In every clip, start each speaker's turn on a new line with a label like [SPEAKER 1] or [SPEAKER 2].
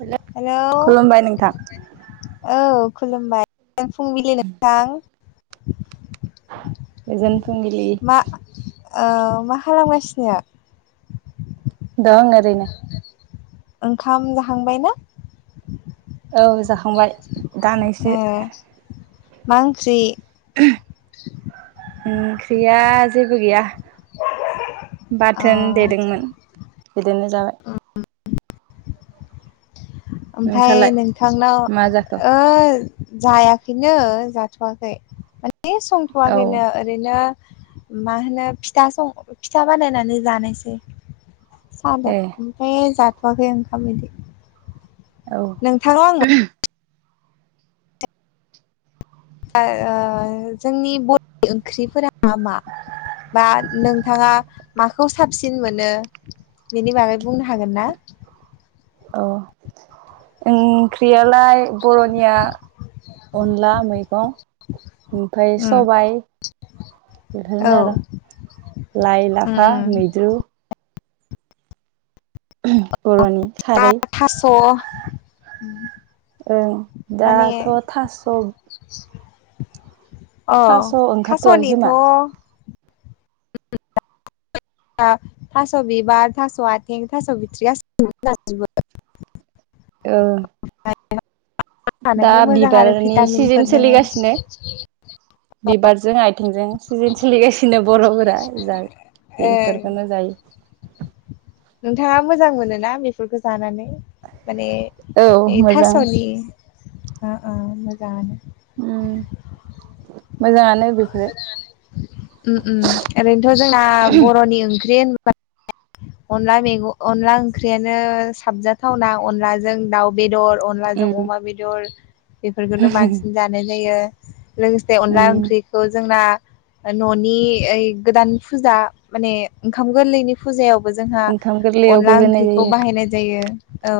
[SPEAKER 1] हेल' खुलुमबाय
[SPEAKER 2] हेल'
[SPEAKER 1] नोंथां
[SPEAKER 2] औ खुलुमबाय। द फुंबिलि नोंथां।
[SPEAKER 1] गोजोन फुंबिलि
[SPEAKER 2] ओ‌ मा खालामगासिनो
[SPEAKER 1] दंं ओरैनो
[SPEAKER 2] ओंखाम जाखांबाय ना।
[SPEAKER 1] औ जाखांबाय। दानैसो
[SPEAKER 2] ए मा ओंख्रि।
[SPEAKER 1] ओंख्रिया जेबो गैया।
[SPEAKER 2] अ
[SPEAKER 1] बाथोन देदोंमोन बिजोंनो जाबाय।
[SPEAKER 2] ओमफाय
[SPEAKER 1] नोंसालाय
[SPEAKER 2] नोंथांनाव
[SPEAKER 1] मा जाखो
[SPEAKER 2] ओ जायाखै बिदिनो जाथ'वाखै माने
[SPEAKER 1] औ
[SPEAKER 2] संथ'वाखैनो। ओरैनो मा होनो फिथा सं फिथा बानायनानै जानोसै। साहादों
[SPEAKER 1] ए
[SPEAKER 2] ओमफ्राय जाथ'वाखै ओंखाम बिदि
[SPEAKER 1] औ
[SPEAKER 2] नोंथांनाव आं ओ जोंनि बर'नि ओंख्रिफोरा मा मा? बा नोंथाङा माखौ साबसिन मोनो? बेनि बागै बुंनो हागोन ना?
[SPEAKER 1] औ ओंख्रियालाय बर'निया अनला मैगं ओमफ्राय
[SPEAKER 2] उम
[SPEAKER 1] सबाइ
[SPEAKER 2] औ
[SPEAKER 1] बेफोरनो आरो लाइ, लाफा मैद्रु बर'नि
[SPEAKER 2] आ
[SPEAKER 1] खारै
[SPEAKER 2] थास' [unintelligible]
[SPEAKER 1] ओं
[SPEAKER 2] माने
[SPEAKER 1] दाथ' थास'
[SPEAKER 2] अ'
[SPEAKER 1] थास' ओंखारथ'वाखै
[SPEAKER 2] थास'निथ'
[SPEAKER 1] खोमा
[SPEAKER 2] थास' बिबार, थास' आथिं, थास' बिथ्रि गासिखौबो जाजोबो।
[SPEAKER 1] ओ दा
[SPEAKER 2] थानायखाय मोजां आरो
[SPEAKER 1] बिबारनि
[SPEAKER 2] भिटामिनफोर
[SPEAKER 1] सिजोन
[SPEAKER 2] दोङो
[SPEAKER 1] सोलिगासिनो बिबारजों आथिंजों सिजेन सोलिगासिनो बर'फोरा जा
[SPEAKER 2] ओ
[SPEAKER 1] बेफोरखौनो जायो।
[SPEAKER 2] नोंथाङा मोजां मोनोना बेफोरखौ जानानै? माने
[SPEAKER 1] औ
[SPEAKER 2] बे
[SPEAKER 1] मोजां
[SPEAKER 2] थास'नि ओ ओ मोजाङानो।
[SPEAKER 1] ओम
[SPEAKER 2] ओम ओम ओरैनोथ' जोंना बर'नि ओंख्रि होनबा
[SPEAKER 1] [inaudible]
[SPEAKER 2] अनला मैगं अनला ओंख्रियानो साबजाथावना अनलाजों दाउ बेदर अनलाजों
[SPEAKER 1] उम
[SPEAKER 2] अमा बेदर बेफोरखौनो बांसिन जानाय जायो। लोगोसे अनला
[SPEAKER 1] उम
[SPEAKER 2] ओंख्रि ओ जोंना न'नि ओइ गोदान फुजा माने ओंखाम गोरलैनि फुजायावबो जोंहा
[SPEAKER 1] ओंखाम गोरलैयावबो
[SPEAKER 2] अनला
[SPEAKER 1] होनाय
[SPEAKER 2] ओंख्रिखौ
[SPEAKER 1] जायो आरो
[SPEAKER 2] बाहायनाय जायो औ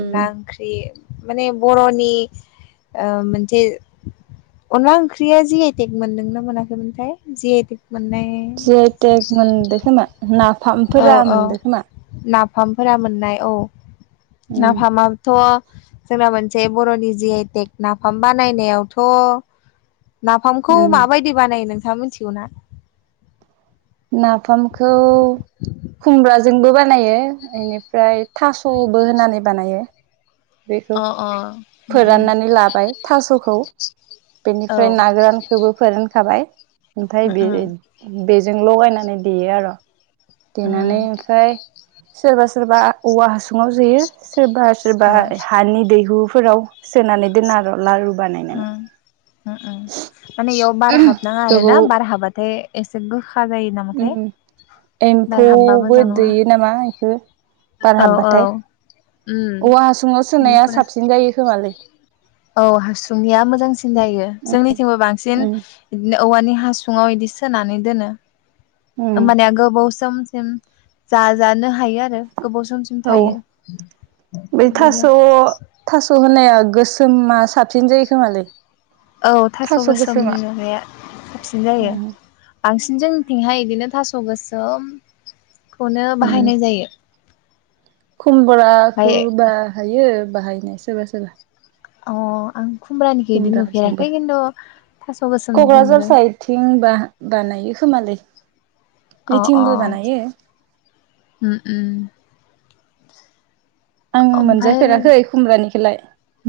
[SPEAKER 2] अनला
[SPEAKER 1] उम
[SPEAKER 2] ओंख्रि माने बर'नि ओ मोनसे अनला ओंख्रिया जि टेक मोनदोंना मोनाखैमोनथाय जि आइ टेक मोननाय
[SPEAKER 1] जि आइ टेक मोनदों खोमा
[SPEAKER 2] औ
[SPEAKER 1] नाफामफोरा
[SPEAKER 2] औ
[SPEAKER 1] मोनदों खोमा
[SPEAKER 2] नाफामफोरा मोननाय औ
[SPEAKER 1] उम
[SPEAKER 2] नाफामा थ' जोंना मोनसे बर'नि जि आइ टेक नाफाम बानायनायावथ' फामखौ
[SPEAKER 1] उम
[SPEAKER 2] माबायदि बानायो नोंथाङा मिथिगौ ना?
[SPEAKER 1] नाफामखौ खुमब्राजोंबो बानायो बेनिफ्राय थास'बो होनानै बानायो बेखौ
[SPEAKER 2] अ अ उम उम
[SPEAKER 1] फोराननानै लाबाय थास'खौ
[SPEAKER 2] औ
[SPEAKER 1] बेनिफ्राय ना गोरानखौबो फोरानखाबाय ओमफ्राय
[SPEAKER 2] उम
[SPEAKER 1] बे
[SPEAKER 2] उम
[SPEAKER 1] बेजों लगायनानै देयो आरो देनानै
[SPEAKER 2] अ
[SPEAKER 1] ओमफ्राय सोरबा सोरबा औवा हासुङाव सोयो सोरबा सोरबा हानि दैहुफोराव सोनानै दोनो आरो लारु बानायनानै।
[SPEAKER 2] ओ ओ माने बेयाव बार हाबनाङा आरो
[SPEAKER 1] गोबाव
[SPEAKER 2] ना बार हाबबाथाय एसे गोखा जायो। नामाथाय
[SPEAKER 1] उम
[SPEAKER 2] बार हाबबा
[SPEAKER 1] एम्फौबो
[SPEAKER 2] मोजां नङा
[SPEAKER 1] दैयो नामा बेखौ बार
[SPEAKER 2] औ औ
[SPEAKER 1] हाबबाथाय
[SPEAKER 2] उम
[SPEAKER 1] औवा हासुङाव सोनाया
[SPEAKER 2] इनिफ्राय
[SPEAKER 1] साबसिन जायो खोमालै
[SPEAKER 2] औ हासुंनिया मोजांसिन जायो जोंनिथिंबो बांसिन
[SPEAKER 1] उम
[SPEAKER 2] बिदिनो औवानि हासुङाव इदि सोनानै दोनो।
[SPEAKER 1] उम
[SPEAKER 2] होमबानेया गोबाव समसिम जाजानो हायो आरो गोबाव समसिम
[SPEAKER 1] औ
[SPEAKER 2] थायो
[SPEAKER 1] बै थास'
[SPEAKER 2] बिदिनो
[SPEAKER 1] थास' होनाया गोसोमा साबसिन जायो खोमालै
[SPEAKER 2] औ थास' गोसोमनि नुनाया साबसिन जायो
[SPEAKER 1] उम
[SPEAKER 2] बांसिन जोंनिथिंहाय बिदिनो थास' गोसोमखौनो बाहायनाय जायो
[SPEAKER 1] खमबराखौ
[SPEAKER 2] ओमफ्राय
[SPEAKER 1] बाहायो बाहायनाय सोरबा सोरबा
[SPEAKER 2] अ आं खुमब्रानिखौ बिदि
[SPEAKER 1] खुमब्राजोंबो
[SPEAKER 2] नुफेराखै खिन्थु थास' गोसोमनिखौ नुदों
[SPEAKER 1] थें बा बानायो खोमालै
[SPEAKER 2] अ अ
[SPEAKER 1] नैथिंबो बानायो
[SPEAKER 2] ओम ओम
[SPEAKER 1] आं
[SPEAKER 2] ओमफ्राय अ
[SPEAKER 1] मोनजाफेराखै खुमब्रानिखौलाय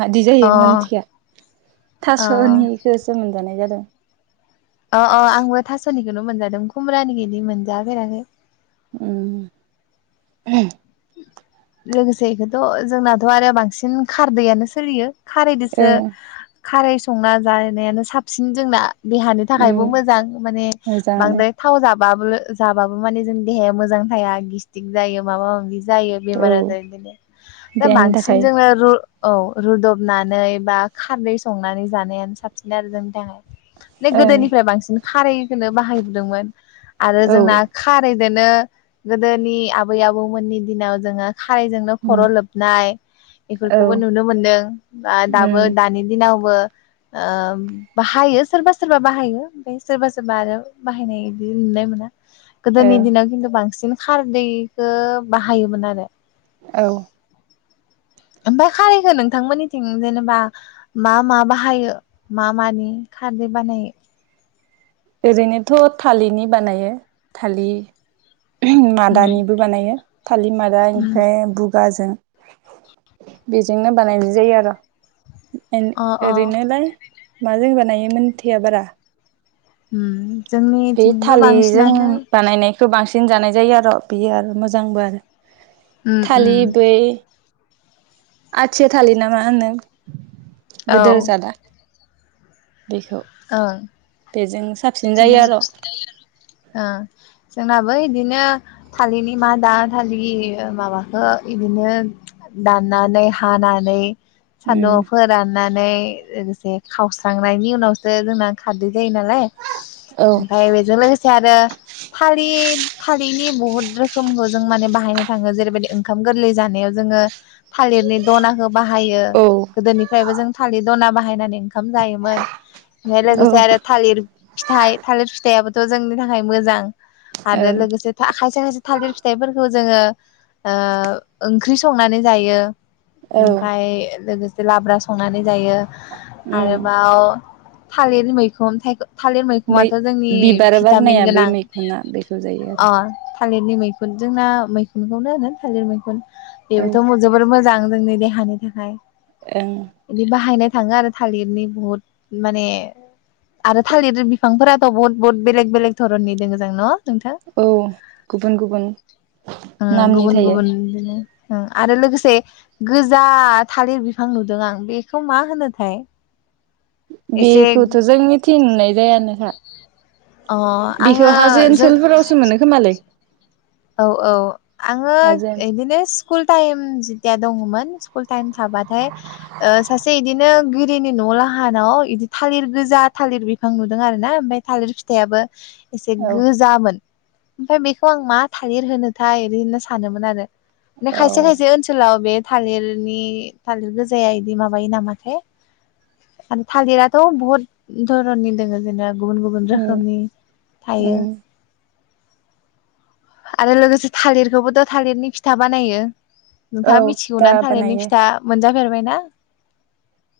[SPEAKER 1] मादि जायो मोनथिया
[SPEAKER 2] अ
[SPEAKER 1] थास'निखौसो मोनजानाय जादों
[SPEAKER 2] अ अ आंबो थास'निखौनो मोनजादों खुमब्रानि इदि मोनजाफेराखै
[SPEAKER 1] ओम
[SPEAKER 2] लोगोसे बेखौथ' जोंनाथ' आरो बांसिन खारदैयानो सोलियो खारैजोंसो
[SPEAKER 1] ओं
[SPEAKER 2] खारै संना जानायानो साबसिन जोंना देहानि
[SPEAKER 1] उम
[SPEAKER 2] थाखायबो मोजां माने
[SPEAKER 1] मोजाङानो
[SPEAKER 2] बांद्राय थाव जाबाबो जाबाबो माने जोंनि देहाया मोजां थाया गेस्टिक जायो माबा माबि जायो
[SPEAKER 1] औ
[SPEAKER 2] बेमार आजार बिदिनो दा
[SPEAKER 1] देहानि
[SPEAKER 2] बांसिन
[SPEAKER 1] थाखाय
[SPEAKER 2] जोङो रु औ रुदबनानै बा खारदै संनानै जानायानो साबसिन आरो जोंनि थाखाय बे
[SPEAKER 1] ओं
[SPEAKER 2] गोदोनिफ्राय बांसिन खारैखौनो बाहायबोदोंमोन आरो
[SPEAKER 1] औ
[SPEAKER 2] जोंना खारैदोनो गोदोनि आबै आबौमोननि दिनाव जोङो खारैजोंनो खर'
[SPEAKER 1] उम
[SPEAKER 2] लोबनाय
[SPEAKER 1] औ
[SPEAKER 2] इफोरखौबो नुनो मोनदों बा दाबो
[SPEAKER 1] उम
[SPEAKER 2] दानि दिनावबो ओ बाहायो सोरबा सोरबा बाहायो ओमफ्राय सोरबा सोरबा आरो बाहायनाय बिदि नुनाय मोना
[SPEAKER 1] औ
[SPEAKER 2] गोदोनि दिनाव खिन्थु बांसिन खारदैखौ बाहायोमोन आरो
[SPEAKER 1] औ
[SPEAKER 2] ओमफाय खारैखौ नोंथांमोननिथिं जेनेबा मा मा बाहायो मा मानि खारदै बानायो
[SPEAKER 1] ओरैनोथ' थालिनि बानायो थालि
[SPEAKER 2] उम
[SPEAKER 1] मादानिबो बानायो थालिमादा
[SPEAKER 2] उम
[SPEAKER 1] ओमफ्राय बुगाजों बेजोंनो बानायनाय जायो आरो एन
[SPEAKER 2] अ अ
[SPEAKER 1] ओरैनोलाय माजों बानायोमोन [unintelligible] बारा
[SPEAKER 2] होम
[SPEAKER 1] बे थालिजों बानायनाय खो बांसिन जानाय जायो आर' बियो आरो मोजांबो आरो थालि
[SPEAKER 2] औ
[SPEAKER 1] बै आथिया थालि नामा होनो
[SPEAKER 2] औ
[SPEAKER 1] गोदोर जादा बेखौ
[SPEAKER 2] ओं
[SPEAKER 1] बेजों साबसिन
[SPEAKER 2] बिदिनो
[SPEAKER 1] जायो आर
[SPEAKER 2] ओ जोंनाबो इदिनो थालिनि मादा थालि माबाखो इबिनो दाननानै हानानै
[SPEAKER 1] उम
[SPEAKER 2] सान्दुंआव फोराननानै लोगोसे खावस्रांनायनि उनाव सो जोंना खारदै जायो नालाय
[SPEAKER 1] औ
[SPEAKER 2] ओमफ्राय बेजों लोगोसे आरो फालि थालिनि बहत रोखोमखौ जों माने बाहायनाय थाङो जेरैबायदि ओंखाम गोरलै जानायाव जोङो थालिरनि दनाखौ बाहायो
[SPEAKER 1] औ
[SPEAKER 2] गोदोनिफ्रायबो जों थालिर दना बाहायनानै ओंखाम जायोमोन ओमफ्राय
[SPEAKER 1] औ
[SPEAKER 2] लोगोसे आरो थालिर फिथाइ थालिर फिथायाबोथ' जोंनि थाखाय मोजां आरोे
[SPEAKER 1] ओं
[SPEAKER 2] लोगोसे था खायसे खायसे थालिर फिथाइफोरखौ जोङो ओ ओंख्रि संनानै जायो
[SPEAKER 1] औ
[SPEAKER 2] ओमफ्राय लोगोसे लाब्रा संनानै जायो
[SPEAKER 1] उम
[SPEAKER 2] आरोबाव थालिरनि मैखुन थालिर
[SPEAKER 1] मै
[SPEAKER 2] मैखुनाथ' जोंनि
[SPEAKER 1] बिबार
[SPEAKER 2] भिटामिन
[SPEAKER 1] बारनाया बै
[SPEAKER 2] गोनां
[SPEAKER 1] मैखुना बेखौ जायो आरो
[SPEAKER 2] अ थालिरनि मैखुन जोंना मैखुनखौनो होनो थालिर मैखुन
[SPEAKER 1] औ
[SPEAKER 2] बेबोथ' मो जोबोर मोजां जोंनि देहानि थाखाय
[SPEAKER 1] ओं
[SPEAKER 2] इदि बाहायनाय थाङो आरो थालिरनि बहत माने आरो थालिर बिफांफोराथ' बहुत बहुत बेलेग बेलेग धरननि दोङो जां न नोंथां
[SPEAKER 1] औ गुबुन गुबुन
[SPEAKER 2] ओम
[SPEAKER 1] नामनि
[SPEAKER 2] गुबुन
[SPEAKER 1] थायो
[SPEAKER 2] गुबुन इदिनो ओम आरो लोगोसे गोजा थालिर बिफां नुदों आं बेखौ मा होनोथाय एसे
[SPEAKER 1] बेखौथ' जोंनिथिं नुनाय जायानोखा
[SPEAKER 2] अ आङो
[SPEAKER 1] बिखौ हाजो
[SPEAKER 2] जों
[SPEAKER 1] ओनसोलफोरावसो मोनो खोमालै
[SPEAKER 2] औ औ आङो
[SPEAKER 1] हाजो ओनसोल
[SPEAKER 2] इदिनो स्कुल टाइम जितिया दङमोन स्कुल टाइम थाबाथाय ओ सासे इदिनो गिरिनि न' लाहानाव बिदि थालिर गोजा थालिर बिफां नुदों आर ना ओमफ्राय थालिर फिथायाबो एसे गोजामोन ओमफ्राय बेखौ आं मा थालिर होनोथाय ओरै होनना सानोमोन आरो
[SPEAKER 1] औ
[SPEAKER 2] खायसे खायसे ओनसोलाव बे थालिरनि थालिर गोजाया इदि माबायो नामाथाय आरो थालिराथ' बहद धरननि दोङो जेनेबा गुबुन गुबुन
[SPEAKER 1] उम
[SPEAKER 2] रोखोमनि
[SPEAKER 1] उम
[SPEAKER 2] थायो आरो लोगोसे थालिरखौबोथ' थालिरनि फिथा बानायो
[SPEAKER 1] औ
[SPEAKER 2] नोंथाङा
[SPEAKER 1] फिथा
[SPEAKER 2] मिथिगौना थालिरनि
[SPEAKER 1] बानायो
[SPEAKER 2] फिथा मोनजा फेरबायना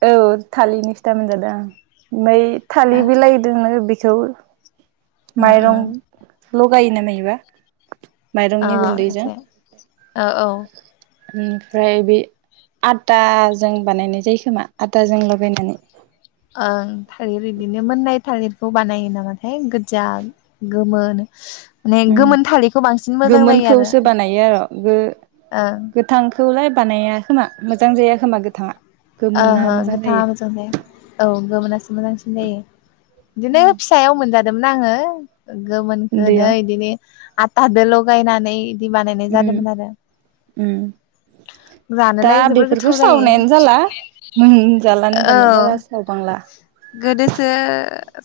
[SPEAKER 1] औ थालिरनि फिथा मोनजादों आं ओमफ्राय थालिर बिलाइदोनो बेखौ
[SPEAKER 2] ओ ओ
[SPEAKER 1] माइरं लगायो नामा माब्रैबा
[SPEAKER 2] ओ
[SPEAKER 1] माइरंनि गुन्दैजों।
[SPEAKER 2] एसे औ औ
[SPEAKER 1] ओमफ्राय बे आथाजों बानायनाय जायो खोमा। आदाजों लगायनानै
[SPEAKER 2] ओं थालिर बिदिनो मोननाय थालिरखौ बानायो नामाथाय गोजा गोमो माने
[SPEAKER 1] उम
[SPEAKER 2] गोमोन थालिरखौ बांसिन मोजां जायो आरो
[SPEAKER 1] गोमोनखौसो बानायो आरो गो
[SPEAKER 2] ओ।
[SPEAKER 1] गोथांखौलाय बानाया खोमा मोजां जाया खोमा गोथाङा। गोमोना
[SPEAKER 2] ओंहो
[SPEAKER 1] मोजां
[SPEAKER 2] गोथाङा
[SPEAKER 1] जायो
[SPEAKER 2] मोजां जाया। औ गोमोनासो मोजांसिन जायो। बिदिनो फिसायाव मोनजादोंमोन आङो। गोमोनखौनो
[SPEAKER 1] उन्दैयाव
[SPEAKER 2] बिदिनो आथादों लगायनानै बिदि बानायनाय जादोंमोन आरो।
[SPEAKER 1] ओम।
[SPEAKER 2] जानोलाय जोबोर गोथाव जायो।
[SPEAKER 1] ओम जालानो
[SPEAKER 2] औ
[SPEAKER 1] दानिया बारा सावबांला।
[SPEAKER 2] गोदोसो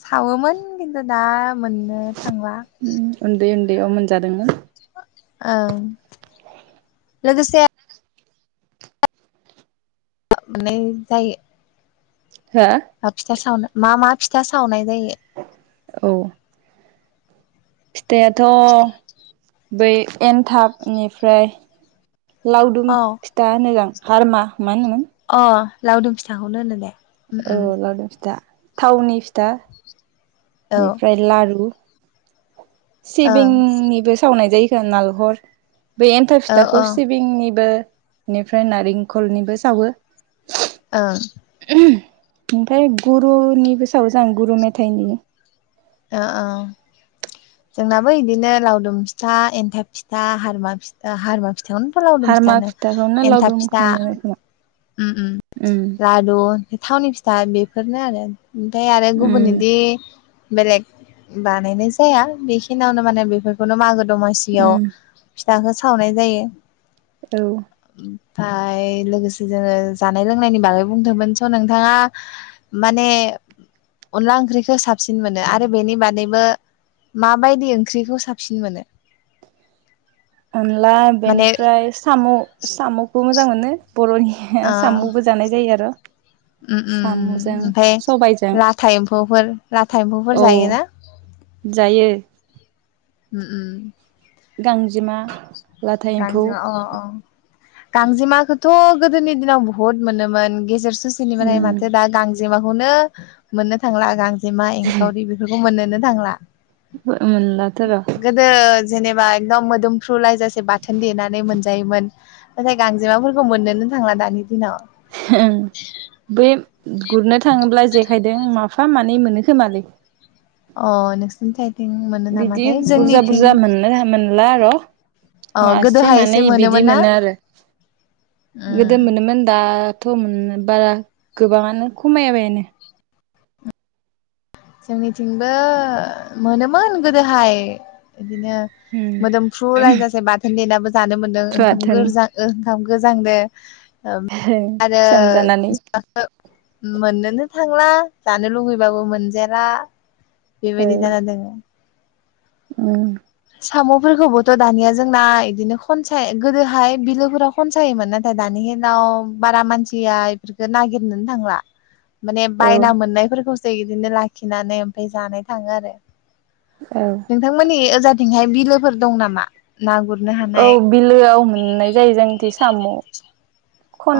[SPEAKER 2] सावोमोन खिन्थु दा मोननो थांला।
[SPEAKER 1] उन्दै उन्दैयाव मोनजादोंमोन।
[SPEAKER 2] ओं लोगोसे [unintelligible] जायो।
[SPEAKER 1] हो।
[SPEAKER 2] ओ फिथा सावनो मा मा फिथा सावनाय जायो।
[SPEAKER 1] औ। फिथायाथ' बै एनथाबनिफ्राय। लावदुम
[SPEAKER 2] अ
[SPEAKER 1] फिथा मोजां हारमा मा होनोमोन
[SPEAKER 2] अ' लावदुम फिथाखौनो होनो दे उम
[SPEAKER 1] औ
[SPEAKER 2] उम
[SPEAKER 1] लावदुम फिथा थावनि फिथा
[SPEAKER 2] औ
[SPEAKER 1] बेनिफ्राय लारु
[SPEAKER 2] ओं
[SPEAKER 1] सिबिंनिबो सावनाय जायो नारेंखल बे एन्थाब
[SPEAKER 2] औ
[SPEAKER 1] फिथाखौ
[SPEAKER 2] ओं
[SPEAKER 1] सिबिंनिबो बेनिफ्राय नारेंखलनिबो सावो।
[SPEAKER 2] ओं।
[SPEAKER 1] ओमफ्राय गुरुनिबो सावयो जों गुरु मेथाइनि।
[SPEAKER 2] ओं ओं। जोंनाबो बिदिनो लावदुम फिथा, एन्थाब फिथा, हरमा फिथा,। फिथाखौनोथ' लावदुम फिथा
[SPEAKER 1] हारमा
[SPEAKER 2] होनो
[SPEAKER 1] फिथाखौनो
[SPEAKER 2] एन्थाब फिथा
[SPEAKER 1] लावदुमखौनो खोमा
[SPEAKER 2] ओम ओम
[SPEAKER 1] उम
[SPEAKER 2] लारु थावनि फिथा बेफोरनो आरो। ओमफ्राय आरो गुबुन
[SPEAKER 1] उम
[SPEAKER 2] बिदि बेलेग बानायनाय जाया बेखिनियावनो माने बेफोरखौ बेखौनो मागो दमासियाव
[SPEAKER 1] उम
[SPEAKER 2] फिथाखौ सावनाय जायो।
[SPEAKER 1] औ।
[SPEAKER 2] ओमफाय लोगोसे। जोङो जानाय लोंनायनि बागै बुंदोंमोन स' नोंथाङा माने। अनला ओंख्रिखौ साबसिन मोनो आरो बेनि बादैबो माबायदि ओंख्रिखौ साबसिन मोनो
[SPEAKER 1] अनला
[SPEAKER 2] माने
[SPEAKER 1] बेनिफ्राय साम' साम' खौबो मोजां मोनो बर'नि साम'बो जानाय जायो आरो।
[SPEAKER 2] ओम
[SPEAKER 1] साम'जों
[SPEAKER 2] ओम। ओमफ्राय
[SPEAKER 1] सबायजों
[SPEAKER 2] लाथा एम्फौफोर लाथा एम्फौफोर
[SPEAKER 1] औ
[SPEAKER 2] जायोना?
[SPEAKER 1] जायो।
[SPEAKER 2] ओम ओम।
[SPEAKER 1] गांजेमा लाथा एम्फौ
[SPEAKER 2] गांजेमा अ' अ'। गांजेमाखौथ' गोदोनि दिनाव बुहुत मोनोमोन गेजेर ससेनिफ्राय
[SPEAKER 1] उम
[SPEAKER 2] माथो दा गांजेमा गांजेमाखौनो मोननो थांला गांजेमा एंखावरि बेफोरखौ मोननोनो थांला।
[SPEAKER 1] मोनला थ' आरो।
[SPEAKER 2] गोदो जेनेबा एकदम मोदोमफ्रुलायजासे बा थोन देनानै मोनजायोमोन नाथाय गांजेमाफोरखौ मोननोनो थांला दानि दिनाव
[SPEAKER 1] ओं बे गुरनो थाङोब्ला जेखायजों माफा मानै मोनो खोमालै
[SPEAKER 2] अ नोंसिनिथिं? मोनो
[SPEAKER 1] बिदि
[SPEAKER 2] नामाथाय
[SPEAKER 1] बुरजा
[SPEAKER 2] जोंनिथिं
[SPEAKER 1] बुरजा मोननो मोनला आर'
[SPEAKER 2] अ
[SPEAKER 1] मासे
[SPEAKER 2] गोदोहाय
[SPEAKER 1] मानै
[SPEAKER 2] एसे
[SPEAKER 1] बिदि
[SPEAKER 2] मोनोमोन ना
[SPEAKER 1] मोनो आरो गोदो
[SPEAKER 2] उम
[SPEAKER 1] मोनोमोन दा थ' मोननो बारा गोबाङानो खमायाबायानो
[SPEAKER 2] जोंनिथिंबो मोनोमोन गोदोहाय बिदिनो
[SPEAKER 1] उम
[SPEAKER 2] मोदोमफ्रुलायजासे बाथोन देनाबो जानो मोन्दों ओंखाम
[SPEAKER 1] बाथोन
[SPEAKER 2] गोजां ओंखाम गोजांदो ओम आरो
[SPEAKER 1] सोमजानानै
[SPEAKER 2] मोननोनो थांला जानो लुगैबाबो मोनजाला बेबायदि जाना दोङो
[SPEAKER 1] ओम
[SPEAKER 2] साम'फोरखौबोथ' दानिया जोंना इदिनो खनसाय गोदोहाय बिलोफोराव खनसायोमोन नाथाय दानि दिनाव बारा मानसिया इफोरखौ नागिरनोनो थांला
[SPEAKER 1] [unintelligible]
[SPEAKER 2] माने बायना मोननायफोरखौसो इदिनो लाखिनानै ओमफ्राय जानाय थाङो आरो
[SPEAKER 1] औ
[SPEAKER 2] नोंथांमोननि ओजाथिंहाय बिलोफोर दं नामा? ना गुरनो
[SPEAKER 1] औ
[SPEAKER 2] हानाय
[SPEAKER 1] बिलोआव मोननाय जायो जोंनिथिं साम'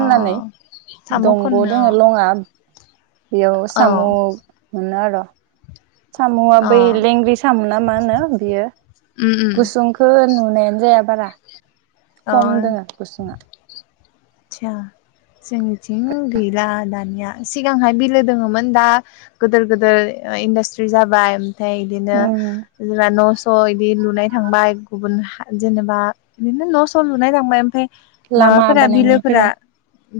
[SPEAKER 2] अ साम'
[SPEAKER 1] दंग'
[SPEAKER 2] खननो
[SPEAKER 1] दोङो लङा बेयाव
[SPEAKER 2] अ औ
[SPEAKER 1] साम' मोनो आर' साम'आ
[SPEAKER 2] अ
[SPEAKER 1] बै लेंग्रि साम' ना मा होनो बियो
[SPEAKER 2] उम उम
[SPEAKER 1] गुसुं ओहो नुनायानो जाया बारा
[SPEAKER 2] अ
[SPEAKER 1] खम दोङो गुसुङा
[SPEAKER 2] आदसा जोंनिथिं गैला दानिया सिगांहाय बिलो दोङोमोन दा गोदोर गोदोर इन्डास्ट्रि जाबाय ओमफ्राय बिदिनो
[SPEAKER 1] उम
[SPEAKER 2] जोंना न'स' इदि लुनाय थांबाय गुबुन हा जेनेबा बिदिनो न' स' लुनायलांबाय ओमफाय
[SPEAKER 1] लामा
[SPEAKER 2] माबाफोरा बिलो
[SPEAKER 1] बानायनायफोराव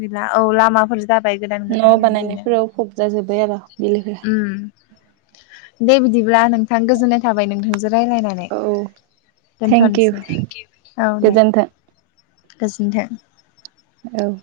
[SPEAKER 2] गैला औ लामाफोर जाबाय गोदान
[SPEAKER 1] न'
[SPEAKER 2] गोदान बिदिनो
[SPEAKER 1] बानायनायफोराव फबजाजोब्बाय आरो बिलोफोरा
[SPEAKER 2] ओम दे बिदिब्ला नोंथां गोजोन्नाय थाबाय नोंथां नोंजों रायलायनानै
[SPEAKER 1] औ थेंक इउ
[SPEAKER 2] दोनथ'नोसै औ दे
[SPEAKER 1] गोजोन्थों
[SPEAKER 2] गोजोन्थों
[SPEAKER 1] औ